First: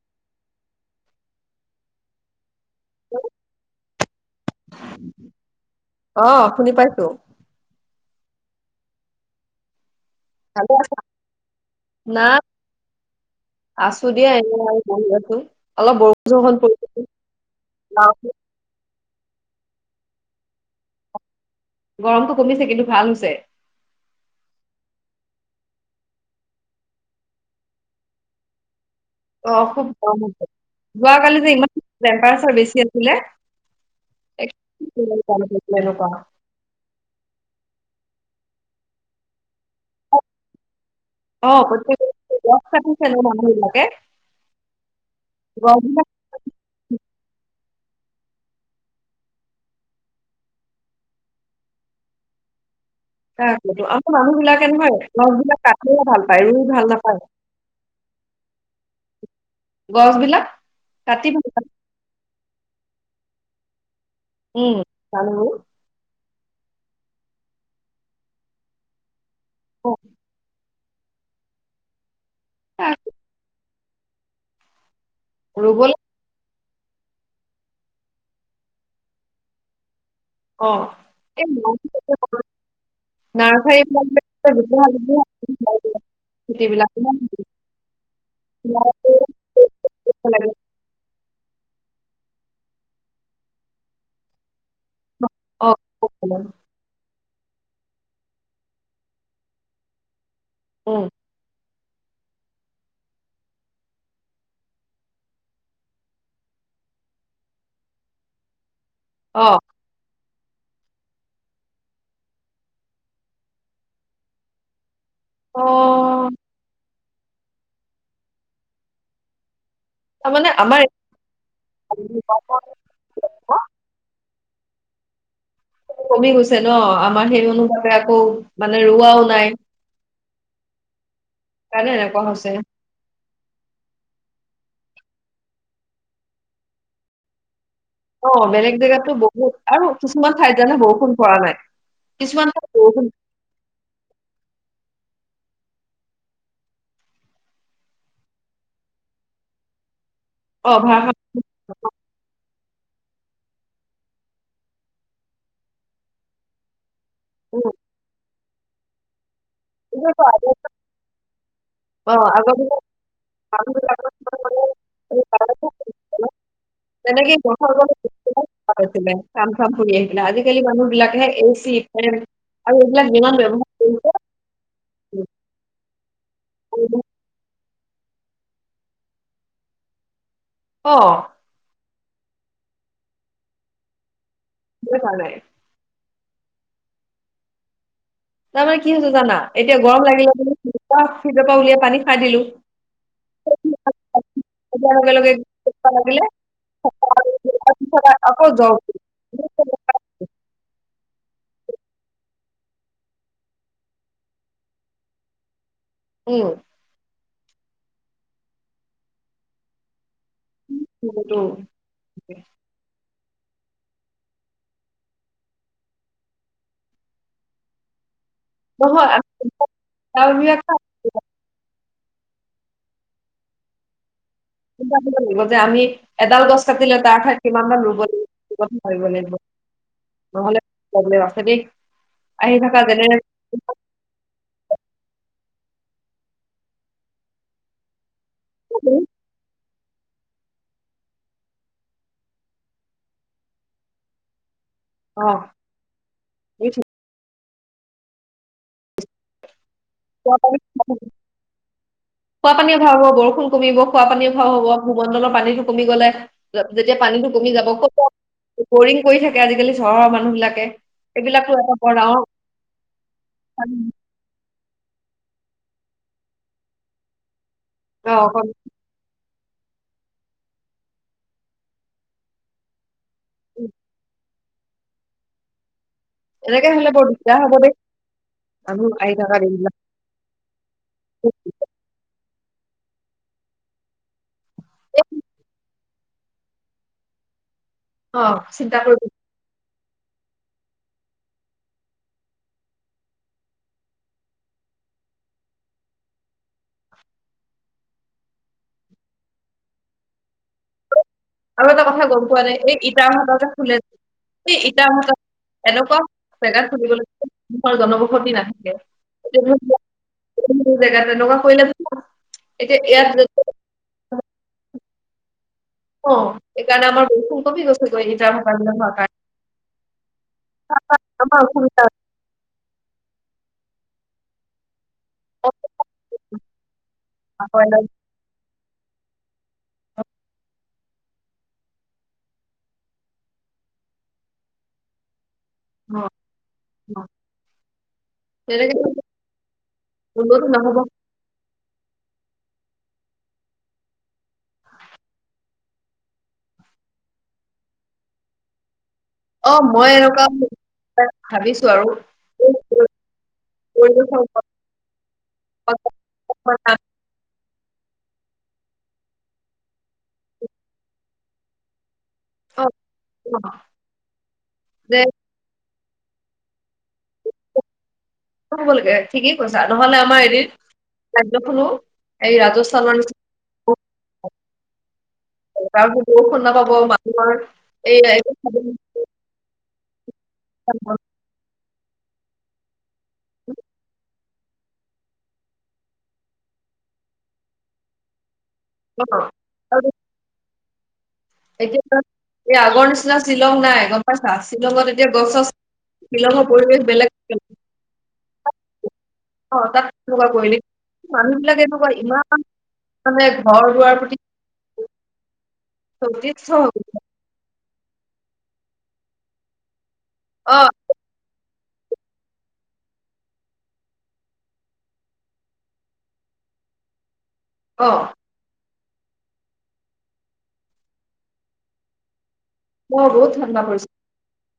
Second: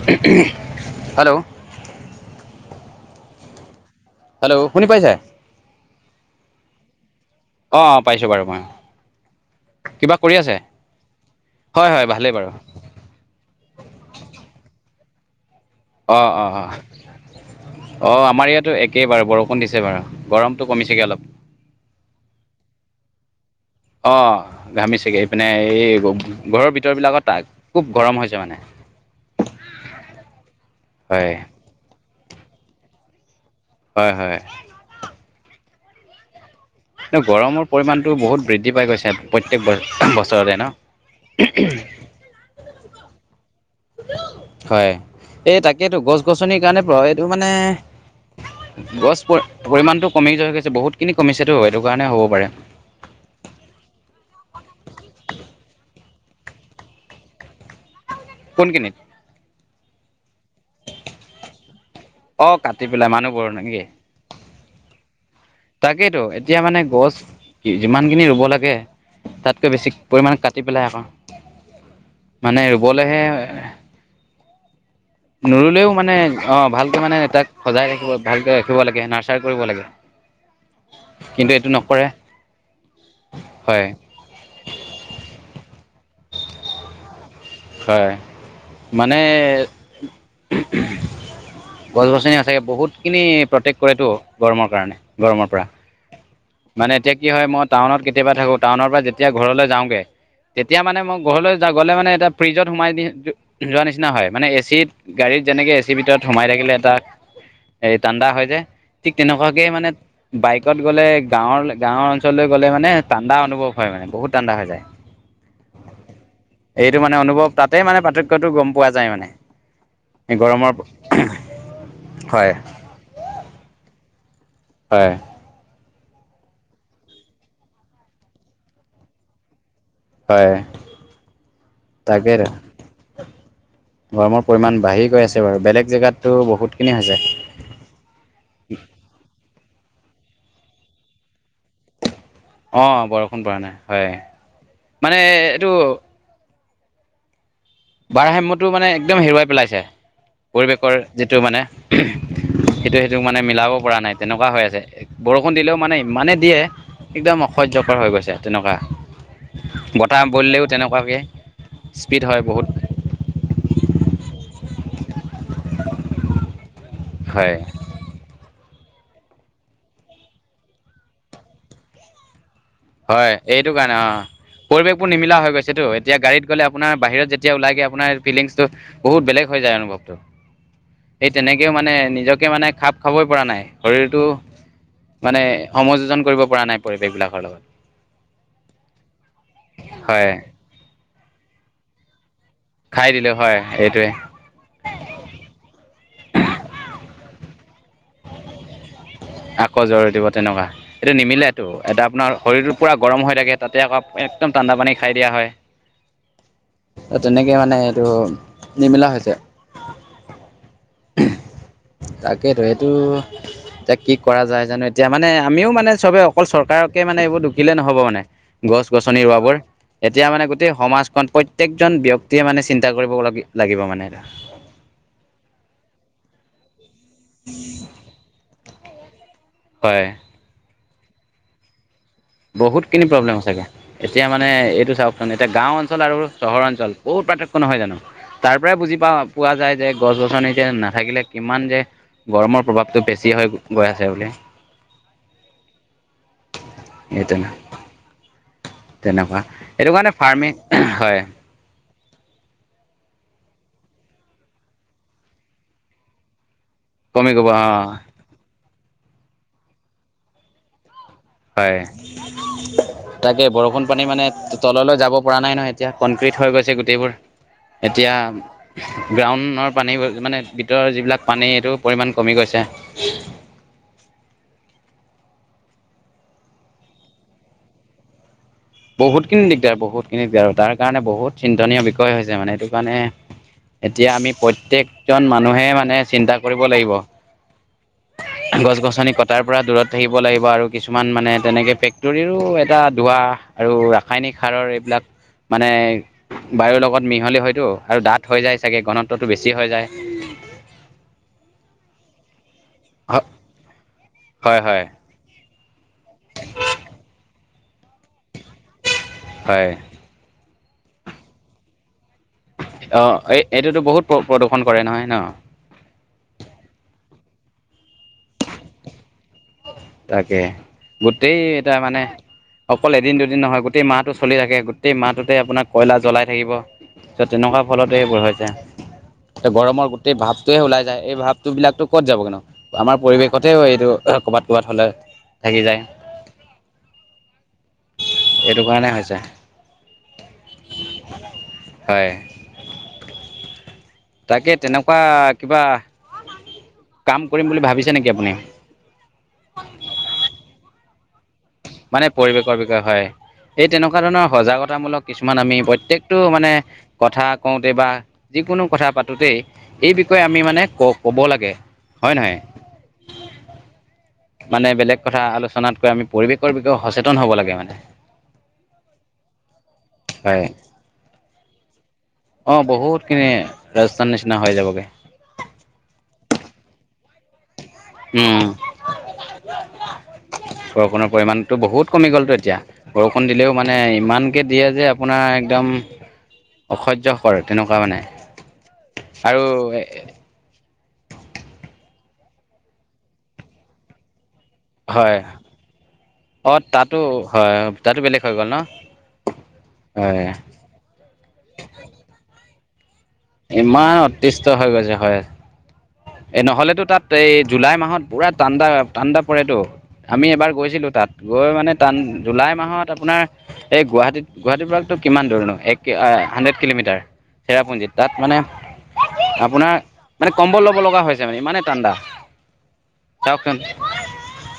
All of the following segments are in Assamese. [unintelligible] হেল্ল'। [unintelligible] হেল্ল' শুনি পাইছে? অঁ' শুনি পাইছোঁ। অঁ' পাইছোঁ বাৰু মই। কিবা কৰি আছে? ভালে আছা, হয় হয় না ভালেই বাৰু আছো দিয়া এনেই আৰু বহি আছোঁ, অলপ অঁ অঁ বৰষুণ-চৰষুণ অঁ পৰি অঁ [unintelligible] আমাৰ এইয়াতো এ একেই বাৰু বৰষুণ দিছে বাৰু গৰমটো কমিছেগৈ অলপ। গৰমটো কমিছে কিন্তু ভাল হৈছে। অঁ' ঘামিছেগে, এইপিনে এই ঘৰৰ ভিতৰ বিলাকত তাক খুব গৰম হৈছে মানে। [unintelligible] অঁ' খুব গৰম হৈছে। হয় যোৱকালি যে ইমান টেম্পাৰচাৰ বেছি আছিলে। হয় হয়। [unintelligible] মানে গৰমৰ পৰিমাণটো বহুত বৃদ্ধি পাই গৈছে প্ৰত্যেক বছৰতে ন'। অঁ', প্ৰতেক বছৰে, গছ কাটিছে বহুত মানুহ বিলাকে। হয়। এই গছ তাকেইটো বিলাক গছ-গছনিৰ কাৰণে প' এইটো মানে- গছ পৰি-পৰিমণতটো কমি গৈছে বহুতখিনি কমিছেতো সেইটো কাৰণে হ'ব পাৰে। তাৰ আ-আমাৰ মানুহবিলাকে নহয় গছবিলাক কাটি হে ভাল পায় ভাল, ৰুই ভাল নাপায়। [unintelligible] কোন খিনিত? গছ বিলাক কাটি ভাল অঁ', কাটি পেলাই মানুহবোৰ নেকি। উমঁ, মানুহবোৰ। তাকেতো, এতিয়া মানে গছ যিমানখিনি ৰুব লাগে তা'তকৈ বেছি পৰিমানে কাটি- পেলাই আকৌ। মানে অ ৰুবলৈ হে- ৰুবলৈ নুৰুলেও মানে অঁ', ভালকে মানে তাক সজাই ৰাখিব ভালকে ৰাখিব লাগে নাৰ্চাৰি কৰিব লাগে। অঁহ', কিন্তু এই এইটো নকৰে হয় নাৰ্চাৰি [unintelligible] খেতি বিলাক [unintelligible] হয়, মানে গছ-গছনি সঁচাকে বহুতখিনি প্ৰটেক্ট কৰেতটো গৰমৰ কাৰণে। গৰমৰ পৰা- অ', মানে এতিয়া কি হয় মই টাউনত কেতিয়াবা থাকো টাউনৰ পৰা যেতিয়া ঘৰলৈ যাওঁ গে- তেতিয়া মানে উম, মই ঘৰলৈ গ'লে মানে এটা ফ্ৰিজত সোমাই দি যোৱা নিচিনা হয়, মানে এ চিত- গাড়ীত যেনেকে এ চিৰ ভিতৰত সোমাই থাকিলে এটা ঠাণ্ডা হয় যে- ঠিক অ', তেনেকুৱাকে মানে- বাইকত গ'লে গাঁৱৰ-গাঁৱৰ অঞ্চললৈ গ'লে মানে ঠাণ্ডা অনুভৱ হয় মানে বহুত টাণ্ডা হৈ যায়। অ। এইটো মানে অনুভৱ তাতেই মানে পাৰ্থক্যটো গম পোৱা যায় মানে। তাৰমানে গৰমৰ আমাৰ হয়। হয়। কমি গৈছে ন' আমাৰ সেই অনুভাৱে আকৌ মানে ৰোৱাও নাই। হয়, কাৰণে এনেকুৱা তাকে। হৈছে গৰমৰ পৰিমাণ বাঢ়ি গৈ আছে বাৰু, বেলেগ জেগাতো বহুতখিনি হৈছে। অঁ', বেলেগ জেগাতো বহুত আৰু কিছুমান ঠাইত জানা বৰষুণ পৰা নাই। কিছুমান ঠাইত অঁ', -বৰষুণ পৰা নাই হয়। মানে এইটো- বাৰসাইমটো মানে একদম হেৰুৱাই পেলাইছে, অ', পৰিৱেশৰ ভাৰসাম্য যিটো মানে- সেইটোৱে সেইটোক মানে মিলাব পৰা নাই তেনেকুৱা হৈ আছে। বৰষুণ দিলেও মানে ইমানেই দিয়ে একদম উম, অসহ্যকৰ হৈ গৈছে তেনেকুৱা। বতাহ এইটোৱেতো আগত বলিলেও তেনেকুৱাকৈ স্পীড অ', হয় আগৰ বহুত। দিনত তেনেকে [unintelligible] হয় [unintelligible] কাম-চাম হৈ আহিছিলে, আজিকালি মানুহ বিলাকে এ চি ফেন আৰু এইবিলাক হয়, যিমান ব্যৱহাৰ এইটো কাৰণে অঁ', পৰিৱেশবোৰ নিমিলা হৈ গৈছে তো। তেতিয়া গাড়ীত গ'লে আপোনাৰ কৰিছে বাহিৰত যেতিয়া ওলাইগৈ আপোনাৰ ফিলিংছটো বহুত বেলেগ হৈ যায় অনুভৱটো। অ'। তেনেকৈও মানে নিজকে মানে খাপ খাবই পৰা নাই শৰীৰটো সেইটো কাৰণে মানে- সমযোজন কৰিব পৰা নাই পৰিৱেশবিলাকৰ লগত। তাৰমানে কি হৈছে জানা এতিয়া গৰম হয় লাগিলে টো ফ্ৰীজৰ পৰা উলিয়াই পানী খাই দিলো। খাই দিলো হয় এইটোৱে। [unintelligible] [inaudible] আকৌ জৰে দিব তেনকা। এইটো নিমিলেতো, এতিয়া আপোনাৰ শৰীৰটো পূৰা গৰম হৈ থাকে তাতে আকৌ একদম ঠাণ্ডা পানী খাই দিয়া হয়। উম। তেনেকে মানে সেইটো নিমিলা হৈছে। সেইটো তাকেইতো সেইটো এতিয়া কি কৰা যায় জানো এতিয়া মানে আমিও মানে চবে অকল চৰকাৰকে মানে এইবোৰ দোষীলে নহ'ব মানে। নহয় গছ-গছনি আমি ৰোৱাবোৰ এতিয়া মানে গাঁৱলীয়া গোটেই কাম সমাজখন প্ৰত্যেকজন ব্যক্তিয়ে মানে চিন্তা কৰিব ল লাগিব মানে। লাগিব যে, আমি এডাল গছ কাটিলে তাৰ ঠাইত কিমানটা ৰুব লাগিব, লাগিব হয় নহলে প্ৰব্লেম আছে দেই। আহি থাকা বহুতখিনি বেলেগ প্ৰব্লেম সঁচাকে এতিয়া মানে এইটো চাওকচোন, এতিয়া গাঁও অঞ্চল আৰু চহৰ অঞ্চল বহুত পাৰ্থক্য নহয় জানো। তাৰ পৰাই বুজি পাও, পোৱা যায় যে। গছ-গছনি যে নাথাকিলে কিমান যে গৰমৰ প্ৰভাৱটো বেছি হৈ গৈ আছে বুলি। অ'। তুমি সেইটোৱে ন। তেনেকুৱা। সেইটো কাৰণে ফাৰ্মিং হয় [unintelligible] খোৱা পানী অভাৱ হ'ব, বৰষুণ কমিব, খোৱা পানী অভাৱ হ'ব, ভূমণ্ডলৰ পানীটো কমি গ'লে। যেতিয়া পানীটো গ'ব কমি অ যাব, বৰিং কৰি থাকে আজিকালি চহৰৰ মানুহ বিলাকে। এইবিলাকো এটা হয়, বৰ ডাঙৰ তাকে বৰষুণ পানী মানে তললৈ যাব পৰা নাই নহয় এতিয়া, কনক্ৰিট হৈ গৈছে গোটেইবোৰ। এতিয়া অ', কম- গ্ৰাউণৰ পানী মানে ভিতৰৰ যিবিলাক পানী এইটো পৰিমাণ কমি গৈছে। [unintelligible] এনেকে হ'লে বৰ দিগদাৰ হব দেই। মানুহ আহি থকা বহুতখিনি দিনবিলাক। দিগদাৰ, বহুতখিনি দিগদাৰ তাৰ কাৰণে বহুত চিন্তনীয় বিষ ষয় হৈছে মানে, এইটো কাণে এতিয়া আমি প্ৰত্যক জন মানুহে মানে চিন্তা কৰিব লাগিব। অ', চিন্তা কৰিব গছ-গছনি কট টাৰ পৰা দূৰত থাকিব লাগিব আৰু কিছুমান মানে তেনেকে ফেক্টৰীৰো এটা দুৱা আৰু ৰাসায়নিক সাৰৰ এইবিলাক মানে বায়ুৰ লগত মিহলি হয়তো আৰু ডাঠ হৈ যায় চাগে ঘনত্বটো বেছি হৈ যায়। আৰু এটা কথা গম পোৱা নাই, এই ইটাৰ হয় ভাটা যে খোলে যে, এই হয় হয় ইটাৰ ভাটা এনেকুৱা জেগাত চলিবলৈ মানুহৰ জনবসতি নাথাকে। হয় মোৰ জেগাত এনেকুৱা কৰিলে এতিয়া ইয়াত অ' এই এইটোতো বহুত প্ৰদূষণ কৰে নহয় ন। অ' এইকাৰণে আমাৰ [unintelligible] গৈছে গৈ ইটাৰ ভাটা বিলাক হোৱাৰ কাৰণে। তাকে, গোটেই আমাৰ ইটা অসুবিধা মানে অকল এদিন দুদিন নহয় গোটেই মাহটো চলি থাকে। গোটেই মাহটো তে আপোনাৰ কয়লা জ্বলাই থাকিব চ তেনেকুৱা নহয় ন ফলতে এইবোৰ হৈছে। গৰমৰ গোটেই ভাৱটোৱে ওলাই যায় এই ভাৱ বস্তু বিলাকতো ক'ত যাব গে নো? আমাৰ পৰিৱেশতে এইটো ক'বাত ক'বাত হ'লে। থাকি যায় [unintelligible] এইটো কাৰণে হৈছে [unintelligible] হয়। তাকে তেনেকুৱা কিবা কাম কৰিম বুলি ভাবিছে নেকি আপুনি? অ', মই এনেকুৱা [unintelligible] ভাবিছোঁ। মানে পৰিৱেশৰ বিষয়ে হয়। এই তেনেকুৱা ধৰণৰ সজাগতামূলক কিছুমান আমি প্ৰত্যেকটো মানে কথা কওঁতে বা যিকোনো কথা পাতোতেই এই বিষয়ে আমি মানে ক-ক'ব লাগে। হয় নহয়? অ', অ'। মানে বেলেগ কথা আলোচনাতকৈ আমি পৰিৱেশৰ বিষয়ে সচেতন হ'ব লাগে মানে। হ'ব লাগে ঠিকেই কৈছা নহ'লে আমাৰ এদিন হয় ৰাজ্যখনো এই অ', ৰাজস্থানৰ বহুত নিচিনা খিনি ৰাজস্থান নিচিনা হৈ যাবগে। উম। [unintelligible] ইচ্ছা বৰষুণৰ পৰিমণতটো বহুত কমি গ'লতো এতিয়া বৰষুণ দিলেও মানে ইমান দিয়ে যে আপোনাৰ একদম অসহ্যকৰ তেনেকুৱা মানে। নকৰে ন। আৰু এতিয়া এই আগৰ নিচিনা শ্বিলং নাই। গ'ম পাইছা শ্বিলঙত এতিয়া হয় গছ-চছ শ্বিলঙৰ অ পৰিৱেশ তাতো বেলেগ [unintelligible] হয় তাতো বেলেগ হৈ গ'ল ন'? অ', তাত হয় তেনেকুৱা কৰিলি মানুহ বিলাক এনেকুৱা ইমান মানে ঘৰ দুৱাৰ ইমান প্ৰতি অতিষ্ট হৈ গৈছে হয়, এই সতীৰ্থ নহ'লেতো তাত এই জুলাই মাহত পুৰা ঠাণ্ডা ঠাণ্ডা পৰেতো, আমি এবাৰ অ গৈছিলো তাত। গৈ মানে টান জুলাই মাহত আপোনাৰ এই গুৱাহাটীত গুৱাহাটীৰ পৰাতো কিমান দূৰনো এক হানড্ৰেড কিলোমিটাৰ চেৰা অ তাত মানে আপোনাৰ মানে কম্বল ল'ব লগা হৈছে মানে ইমানে ঠাণ্ডা। মই বহুত চাওকচোন। ঠাণ্ডা পৰিছে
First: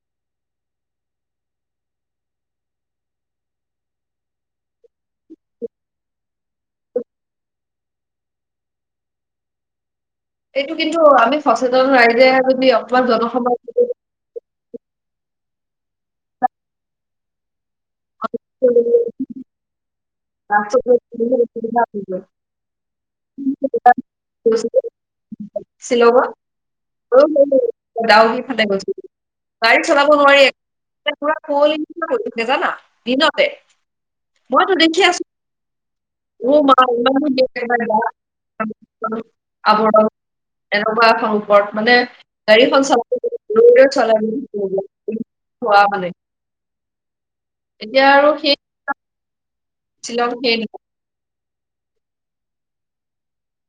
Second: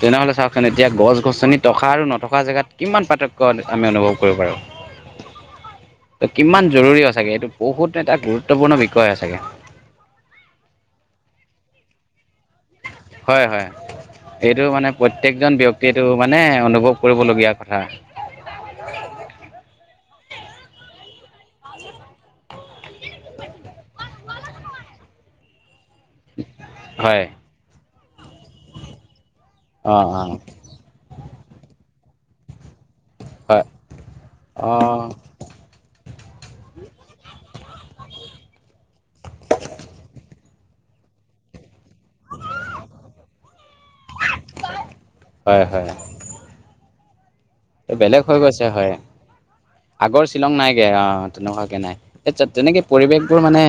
তেনেহ'লে চাওকচোন এতিয়া গছ-গছনি থকা আৰু নথকা জেগাত কিমান পাৰ্থক্য আমি অনুভৱ কৰিব পাৰো। [inaudible] ত' কিমান জৰুৰী চাগে এইটো বহুত এটা গুৰুত্বপূৰ্ণ বিষয় হৈছেগে। এইটো কিন্তু আমি সচেতন ৰাইজে যদি অকমান হয় জনসমগ হয় এইটো মানে প্ৰত্যেকজন ব্যক্তিয়টো মানে অনুভৱ কৰিবলগীয়া কথা। [unintelligible] [unintelligible] শ্বিলংত। হয় [unintelligible] দাওকি ফালে গৈছিল বাইক অঁ চলাব অঁ নোৱাৰি [unintelligible] [unintelligible] জানা দিনত। হয়, অ'। [unintelligible] এনেকুৱা এখন ওপৰত মানে হয় হয় [unintelligible] এতিয়া বেলেগ আৰু হৈ সেই গৈছে হয়, আগৰ শ্বিলং নাইগে অ'। তেনেকুৱাকে নাই তত তেনেকে পৰিৱেশবোৰ মানে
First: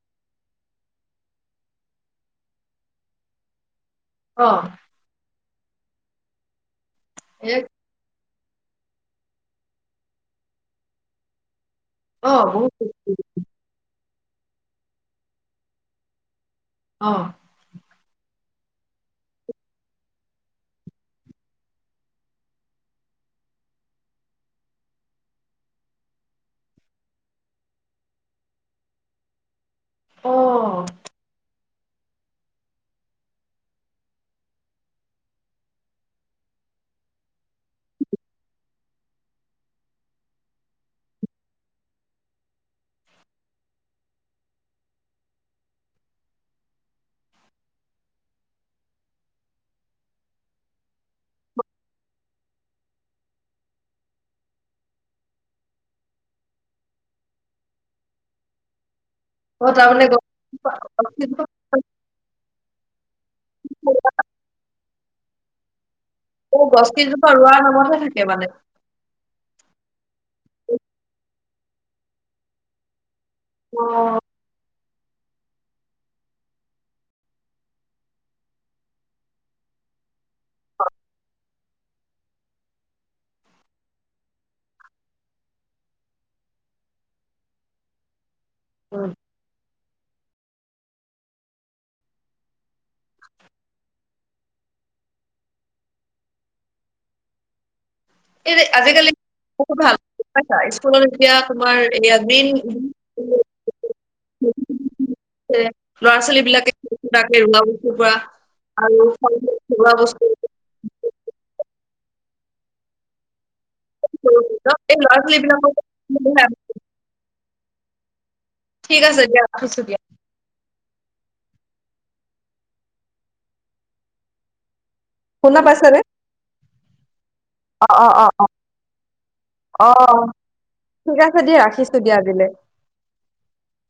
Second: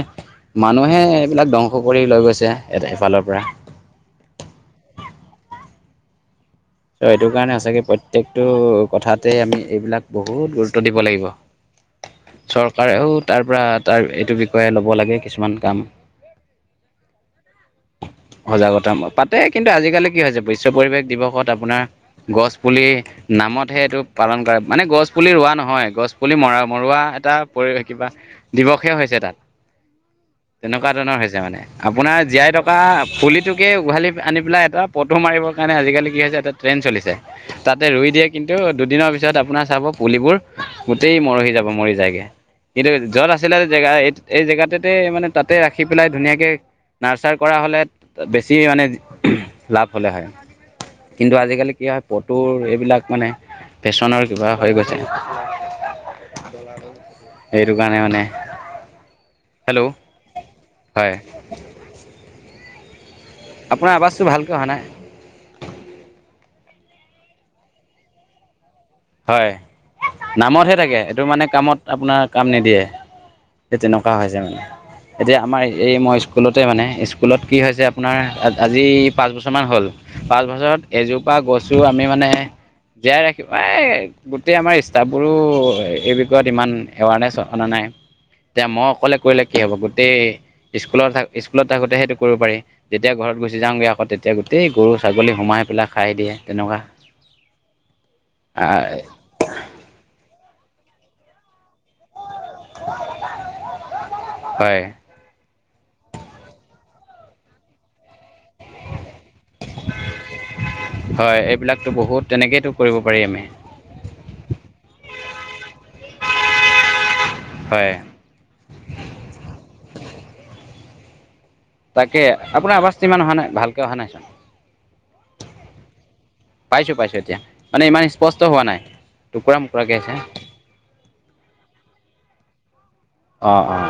মানুহে এইবিলাক ধ্বংস কৰি লৈ গৈছে এফালৰ পৰা। অ'। ত' এইটো এ কাৰণে সঁচাকে প্ৰত্যেকটো কথাতে আমি এইবিলাক বহুত গুৰুত্ব দিব লাগিব। অ বহুত চৰকাৰেও তাৰ পৰা তাৰ এইটো বিষয়ে ল'ব লাগে কিছুমান কাম। অ'। সজাগতা পাতে, কিন্তু আজিকালি কি হৈছে বিশ্ব পৰিৱেশ দিৱসত আপোনাৰ গছ-পুলি নামতহে এইটো পালন কৰে, মানে গছ-পুলি ৰোৱা নহয় গছ-পুলি মৰা মৰোৱা এটা পৰিৱেশ কিবা দিৱসে হৈছে তাত, অ তেনেকুৱা ধৰণৰ হৈছে মানে আপোনাৰ জীয়াই থকা [unintelligible] পুলিটোকে উঘালি আনি পেলাই এটা ফটো মাৰিবৰ কাৰণে আজিকালি কি হৈছে এটা ট্ৰেণ্ড চলিছে। তাতে ৰুই দিয়ে কিন্তু দুদিনৰ পিছত আপোনাৰ চাব পুলিবোৰ গোটেই মৰহি যাব, মৰি যায়গে। কিন্তু য'ত আছিলে জেগা এই এই জেগাটোতে মানে তাতে ৰাখি পেলাই ধুনীয়াকে নাৰ্চাৰ কৰা হ'লে বেছি মানে লাভ হ'লে হয়। কিন্তু আজিকালি কি হয়, ফটো এইবিলাক মানে ফেশ্বনৰ কিবা হৈ গৈছে। [inaudible] সেইটো কাৰণে মানে অ', হেল্ল' তাৰ মানে হয় [unintelligible] আপোনাৰ আৱাজটো ভালকৈ আহা নাই। এই গছ কেইজোপা ৰোৱাৰ সময়তহে থাকে মানে। হয়, নামতহে থাকে এইটো মানে কামত আপোনাৰ কাম নিদিয়ে। সেই অ তেনেকুৱা হৈছে মানে। এতিয়া আমাৰ এই মই স্কুলতে মানে, স্কুলত কি হৈছে আপোনাৰ আজি পাঁচ বছৰমান হ'ল। পাঁচ বছৰত এজোপা গছো আমি মানে জীয়াই ৰাখি প্ৰায় গোটেই আমাৰ ষ্টাফবোৰো এই বিষয়ত ইমান এৱাৰনেছ অনা নাই। এতিয়া মই উম। অকলে কৰিলে কি হ'ব, গোটেই স্কুলত থাকো স্কুলত থাকোতে সেইটো কৰিব পাৰি। যেতিয়া ঘৰত গুচি যাওঁগে আকৌ তেতিয়া গোটেই গৰু-ছাগলী সোমাই পেলাই খাই দিয়ে তেনেকুৱা। এই আজিকালি [unintelligible] ভাল পছা স্কুলত যেতিয়া তোমাৰ এইয়া মেইন হয়। ল'ৰা-ছোৱালী বিলাকে [unintelligible] আৰু [unintelligible] ঘৰুৱা বস্তু। হয়, এইবিলাকতো বহুত তেনেকেইতো কৰিব পাৰি আমি। [unintelligible] লৰা-ছোৱালি বিলাকেতো [unintelligible] হয়। ঠিক আছে দিয়া, ৰাখিছো দিয়া। তাকে আপোনাৰ আৱাজটো ইমান অহা নাই, ভালকে অহা নাই। শুনা পাইছানে? পাইছো পাইছো এতিয়া, মানে অ', ইমান অ', অ', স্পষ্ট হোৱা নাই টুকুৰা মুকুৰাকে আছে। অ', ঠিক আছে দিয়া, ৰাখিছো দিয়া আজিলে। অ', অ'।